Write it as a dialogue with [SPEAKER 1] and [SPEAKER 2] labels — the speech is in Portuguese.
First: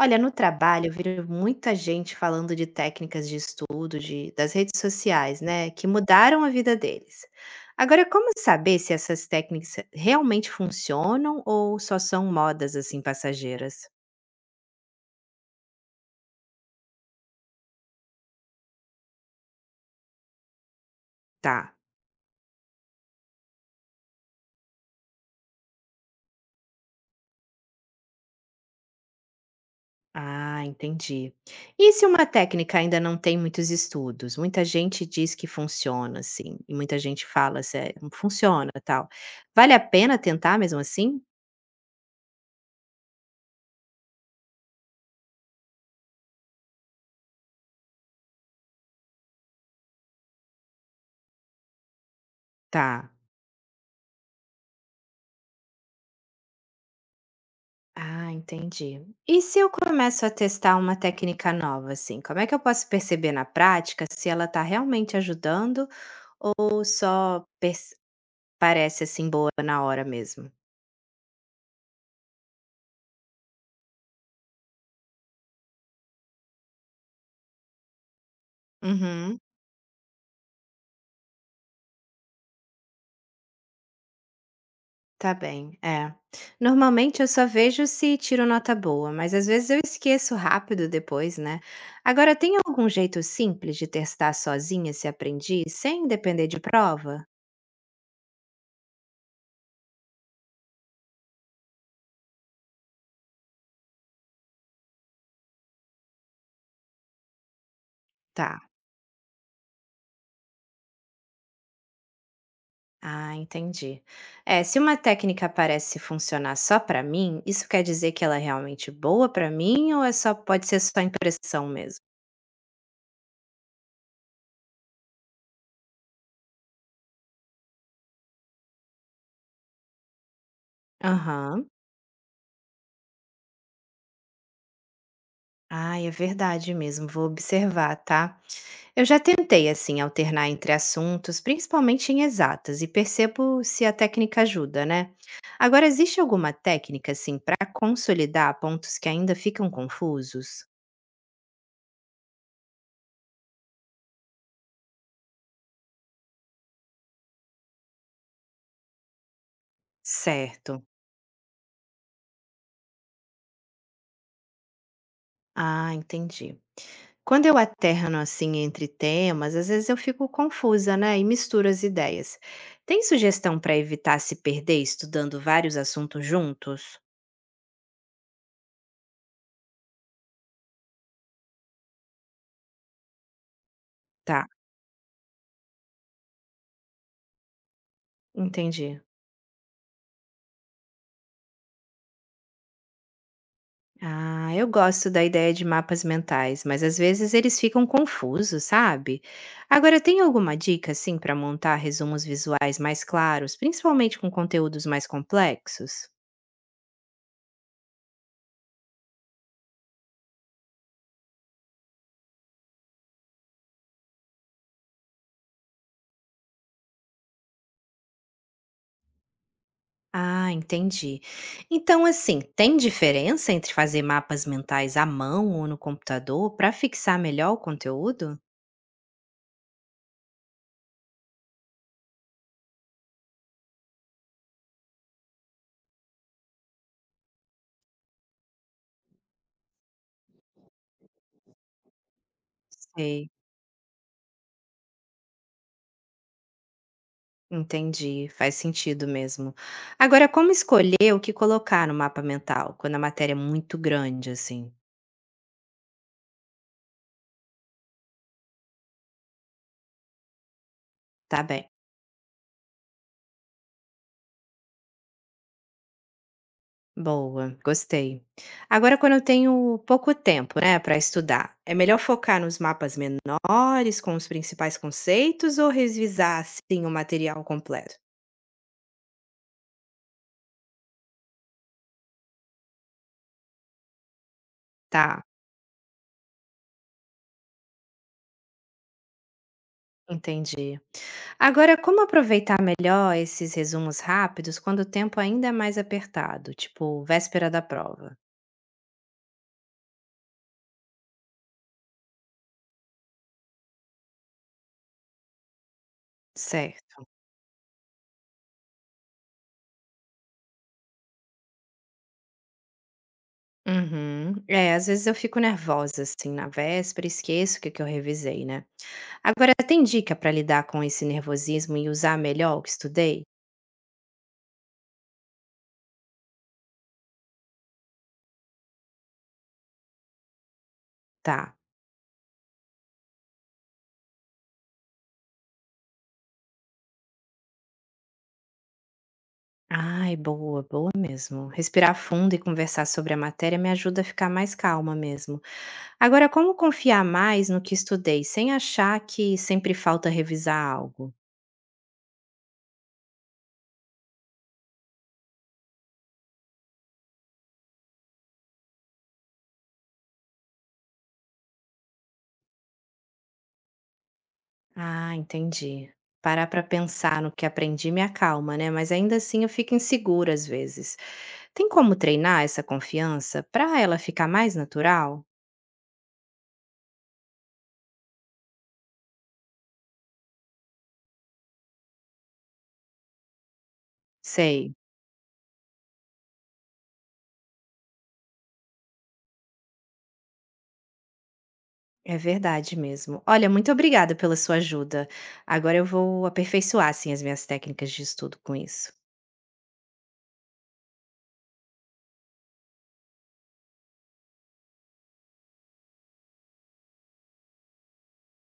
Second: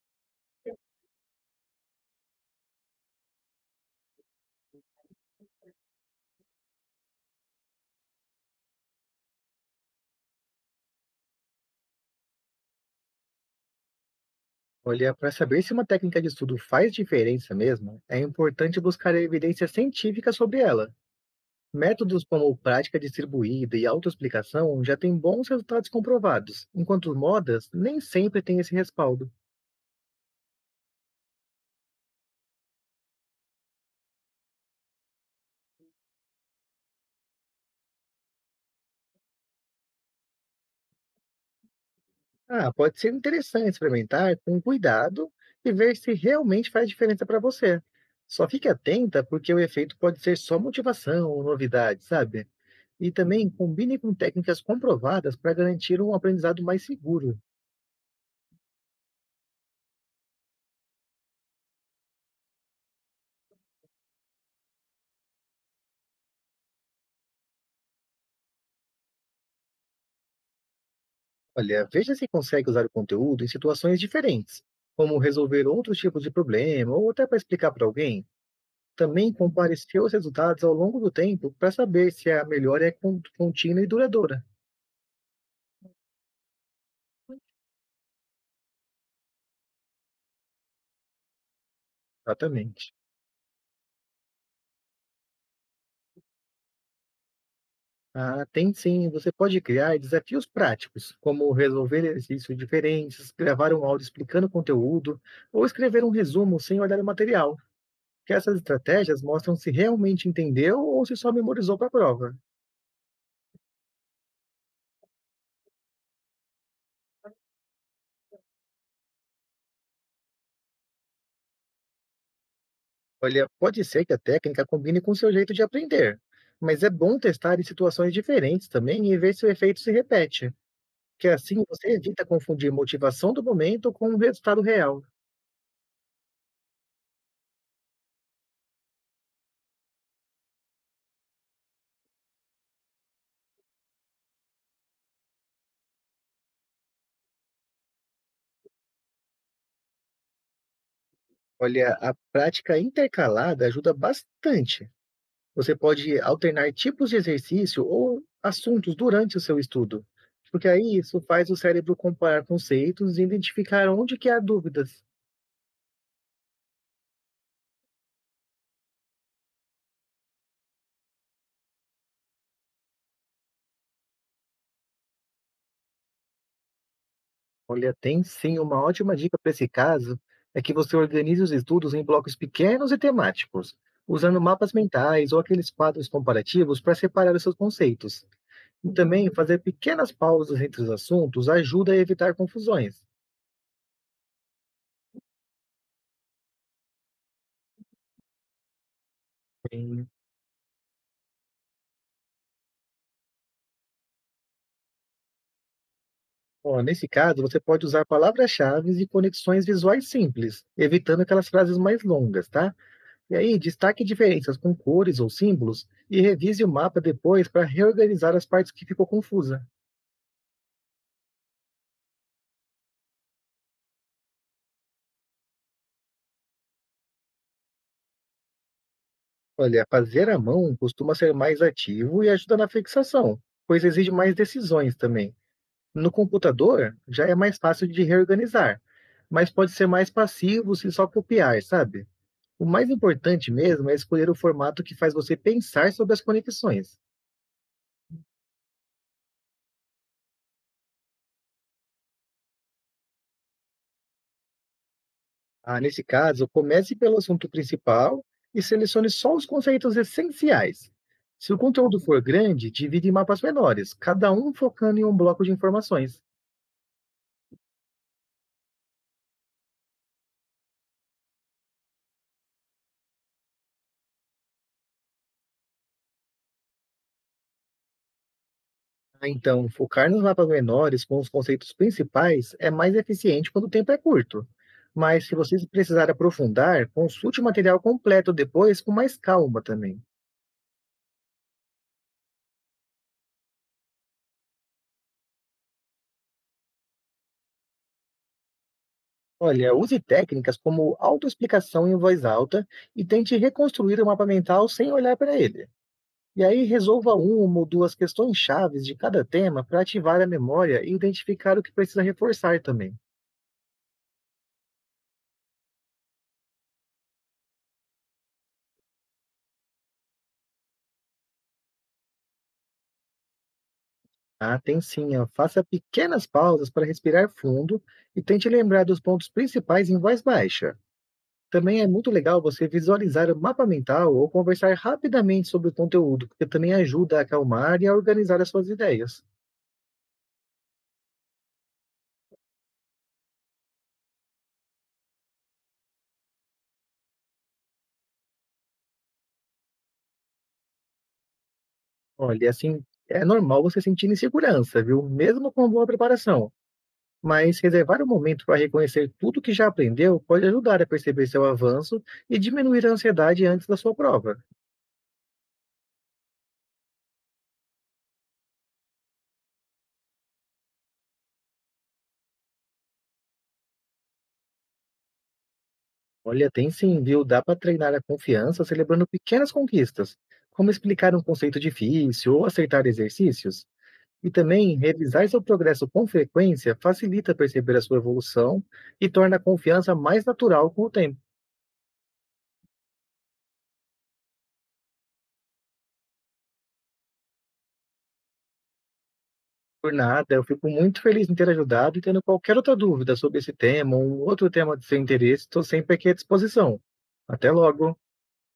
[SPEAKER 1] Olha, no trabalho eu vejo muita gente falando de técnicas de estudo, das redes sociais, né, que mudaram a vida deles. Agora, como saber se essas técnicas realmente funcionam ou só são modas assim passageiras?
[SPEAKER 2] Olha, para saber se uma técnica de estudo faz diferença mesmo, é importante buscar evidência científica sobre ela.
[SPEAKER 1] Tá.
[SPEAKER 2] Métodos como prática distribuída e autoexplicação já têm bons resultados comprovados, enquanto modas nem sempre têm esse respaldo.
[SPEAKER 1] Ah, entendi. E se uma técnica ainda não tem muitos estudos? Muita gente diz que funciona, assim, e muita gente fala, assim, "É, funciona, tal. Vale a pena tentar mesmo assim?
[SPEAKER 2] Ah, pode ser interessante experimentar com cuidado e ver se realmente faz diferença para você. Só fique atenta porque o efeito pode ser só motivação ou novidade, sabe?
[SPEAKER 1] Tá.
[SPEAKER 2] E também combine com técnicas comprovadas para garantir um aprendizado mais seguro.
[SPEAKER 1] Ah, entendi. E se eu começo a testar uma técnica nova, assim, como é que eu posso perceber na prática se ela está realmente ajudando ou parece assim boa na hora mesmo?
[SPEAKER 2] Olha, veja se consegue usar o conteúdo em situações diferentes, como resolver outros tipos de problema ou até para explicar para alguém. Também
[SPEAKER 1] Uhum,
[SPEAKER 2] compare seus resultados ao longo do tempo para saber se a melhora é contínua e duradoura.
[SPEAKER 1] tá bem, é. Normalmente eu só vejo se tiro nota boa, mas às vezes eu esqueço rápido depois, né? Agora, tem algum
[SPEAKER 2] Exatamente.
[SPEAKER 1] jeito simples de testar sozinha se aprendi, sem depender de prova?
[SPEAKER 2] Ah, tem sim, você pode criar desafios práticos, como resolver exercícios diferentes, gravar um áudio explicando o conteúdo ou escrever um resumo sem olhar o material, que essas
[SPEAKER 1] Tá.
[SPEAKER 2] estratégias mostram se realmente entendeu ou se só memorizou para a prova.
[SPEAKER 1] Ah, entendi. É, se uma técnica parece funcionar só pra mim, isso quer dizer que ela é realmente boa pra mim ou é só pode ser só impressão mesmo?
[SPEAKER 2] Olha, pode ser que a técnica combine com seu jeito de aprender, mas é bom testar em situações diferentes também e ver se o efeito se repete, que assim
[SPEAKER 1] Aham.
[SPEAKER 2] você evita confundir motivação do momento com o resultado real.
[SPEAKER 1] Ai, é verdade mesmo, vou observar, tá? Eu já tentei assim alternar entre assuntos, principalmente em exatas, e percebo se a técnica ajuda, né? Agora, existe alguma técnica assim para consolidar pontos que ainda ficam confusos?
[SPEAKER 2] Olha, a prática intercalada ajuda bastante. Você pode alternar tipos de exercício ou assuntos durante o seu estudo, porque
[SPEAKER 1] Certo.
[SPEAKER 2] aí isso faz o cérebro comparar conceitos e identificar onde que há dúvidas.
[SPEAKER 1] Ah, entendi. Quando eu alterno assim entre temas, às vezes eu fico confusa, né? E misturo as ideias. Tem sugestão para evitar se perder estudando vários assuntos juntos?
[SPEAKER 2] Olha, tem sim. Uma ótima dica para esse caso é que você organize os estudos em blocos pequenos e temáticos, usando
[SPEAKER 1] Tá,
[SPEAKER 2] mapas mentais ou aqueles quadros comparativos para separar os seus conceitos. E
[SPEAKER 1] entendi.
[SPEAKER 2] também fazer pequenas pausas entre os assuntos ajuda a evitar confusões.
[SPEAKER 1] Ah, eu gosto da ideia de mapas mentais, mas às vezes eles ficam confusos, sabe? Agora,
[SPEAKER 2] Sim.
[SPEAKER 1] tem alguma dica assim para montar resumos visuais mais claros, principalmente com conteúdos mais complexos?
[SPEAKER 2] Ó, nesse caso, você pode usar palavras-chave e conexões visuais simples, evitando aquelas frases mais longas, tá? E aí, destaque diferenças com cores ou símbolos e revise o mapa depois para reorganizar as partes que ficou confusa.
[SPEAKER 1] Ah, entendi. Então, assim, tem diferença entre fazer mapas mentais à mão ou no computador para fixar melhor o conteúdo?
[SPEAKER 2] Olha, fazer à mão costuma ser mais ativo e ajuda na fixação, pois exige mais decisões também. No computador, já é mais fácil de reorganizar, mas pode ser mais passivo se só copiar, sabe? O mais
[SPEAKER 1] Sei,
[SPEAKER 2] importante mesmo é escolher o formato que faz você pensar sobre as conexões.
[SPEAKER 1] entendi. Faz sentido mesmo. Agora, como escolher o que colocar no mapa mental quando a matéria é muito grande, assim?
[SPEAKER 2] Ah, nesse caso, comece pelo assunto principal e selecione só os conceitos essenciais.
[SPEAKER 1] Tá
[SPEAKER 2] Se o
[SPEAKER 1] bem.
[SPEAKER 2] conteúdo for grande, divide em mapas menores, cada um focando em um bloco de informações.
[SPEAKER 1] Boa, gostei. Agora, quando eu tenho pouco tempo, né, para estudar, é melhor focar nos mapas menores, com os principais conceitos, ou revisar, assim, o material completo?
[SPEAKER 2] Ah, então, focar nos mapas menores com os conceitos principais é mais eficiente quando o tempo é curto.
[SPEAKER 1] Tá.
[SPEAKER 2] Mas se você precisar aprofundar, consulte o material completo depois com mais calma também.
[SPEAKER 1] Entendi. Agora, como aproveitar melhor esses resumos rápidos quando o tempo ainda é mais apertado, tipo véspera da prova?
[SPEAKER 2] Olha, use técnicas como autoexplicação em voz alta e tente reconstruir o mapa mental sem olhar para ele. E aí
[SPEAKER 1] Certo.
[SPEAKER 2] resolva uma ou duas questões chaves de cada tema para ativar a memória e identificar o que precisa reforçar também.
[SPEAKER 1] Uhum. É, às vezes eu fico nervosa assim na véspera, e esqueço que eu revisei, né? Agora, tem dica para lidar com esse nervosismo e usar melhor o que estudei?
[SPEAKER 2] Ah, tem sim. Ó, faça pequenas pausas para respirar fundo e tente lembrar dos pontos principais em voz baixa.
[SPEAKER 1] Tá.
[SPEAKER 2] Também é muito legal você visualizar o mapa mental ou conversar rapidamente sobre o conteúdo, porque também ajuda a acalmar e a organizar as suas ideias.
[SPEAKER 1] Ai, boa, boa mesmo. Respirar fundo e conversar sobre a matéria me ajuda a ficar mais calma mesmo. Agora, como confiar mais no que estudei, sem achar que sempre falta revisar algo?
[SPEAKER 2] Olha, assim, é normal você sentir insegurança, viu? Mesmo com boa preparação. Mas reservar um momento para reconhecer tudo que já aprendeu pode ajudar a perceber seu avanço e diminuir a ansiedade antes da sua prova.
[SPEAKER 1] Ah, entendi. Parar para pensar no que aprendi me acalma, né? Mas ainda assim eu fico insegura às vezes. Tem como treinar essa confiança para ela ficar mais natural?
[SPEAKER 2] Olha, tem sim, viu? Dá para treinar a confiança celebrando pequenas conquistas, como explicar um conceito difícil ou acertar exercícios. E
[SPEAKER 1] Sei,
[SPEAKER 2] também, revisar seu progresso com frequência facilita perceber a sua evolução e torna a confiança mais natural com o tempo.
[SPEAKER 1] é verdade mesmo. Olha, muito obrigada pela sua ajuda. Agora eu vou aperfeiçoar assim as minhas técnicas de estudo com isso.
[SPEAKER 2] Por nada, eu fico muito feliz em ter ajudado e tendo qualquer outra dúvida sobre esse tema ou um outro tema de seu interesse, estou sempre aqui à disposição. Até logo!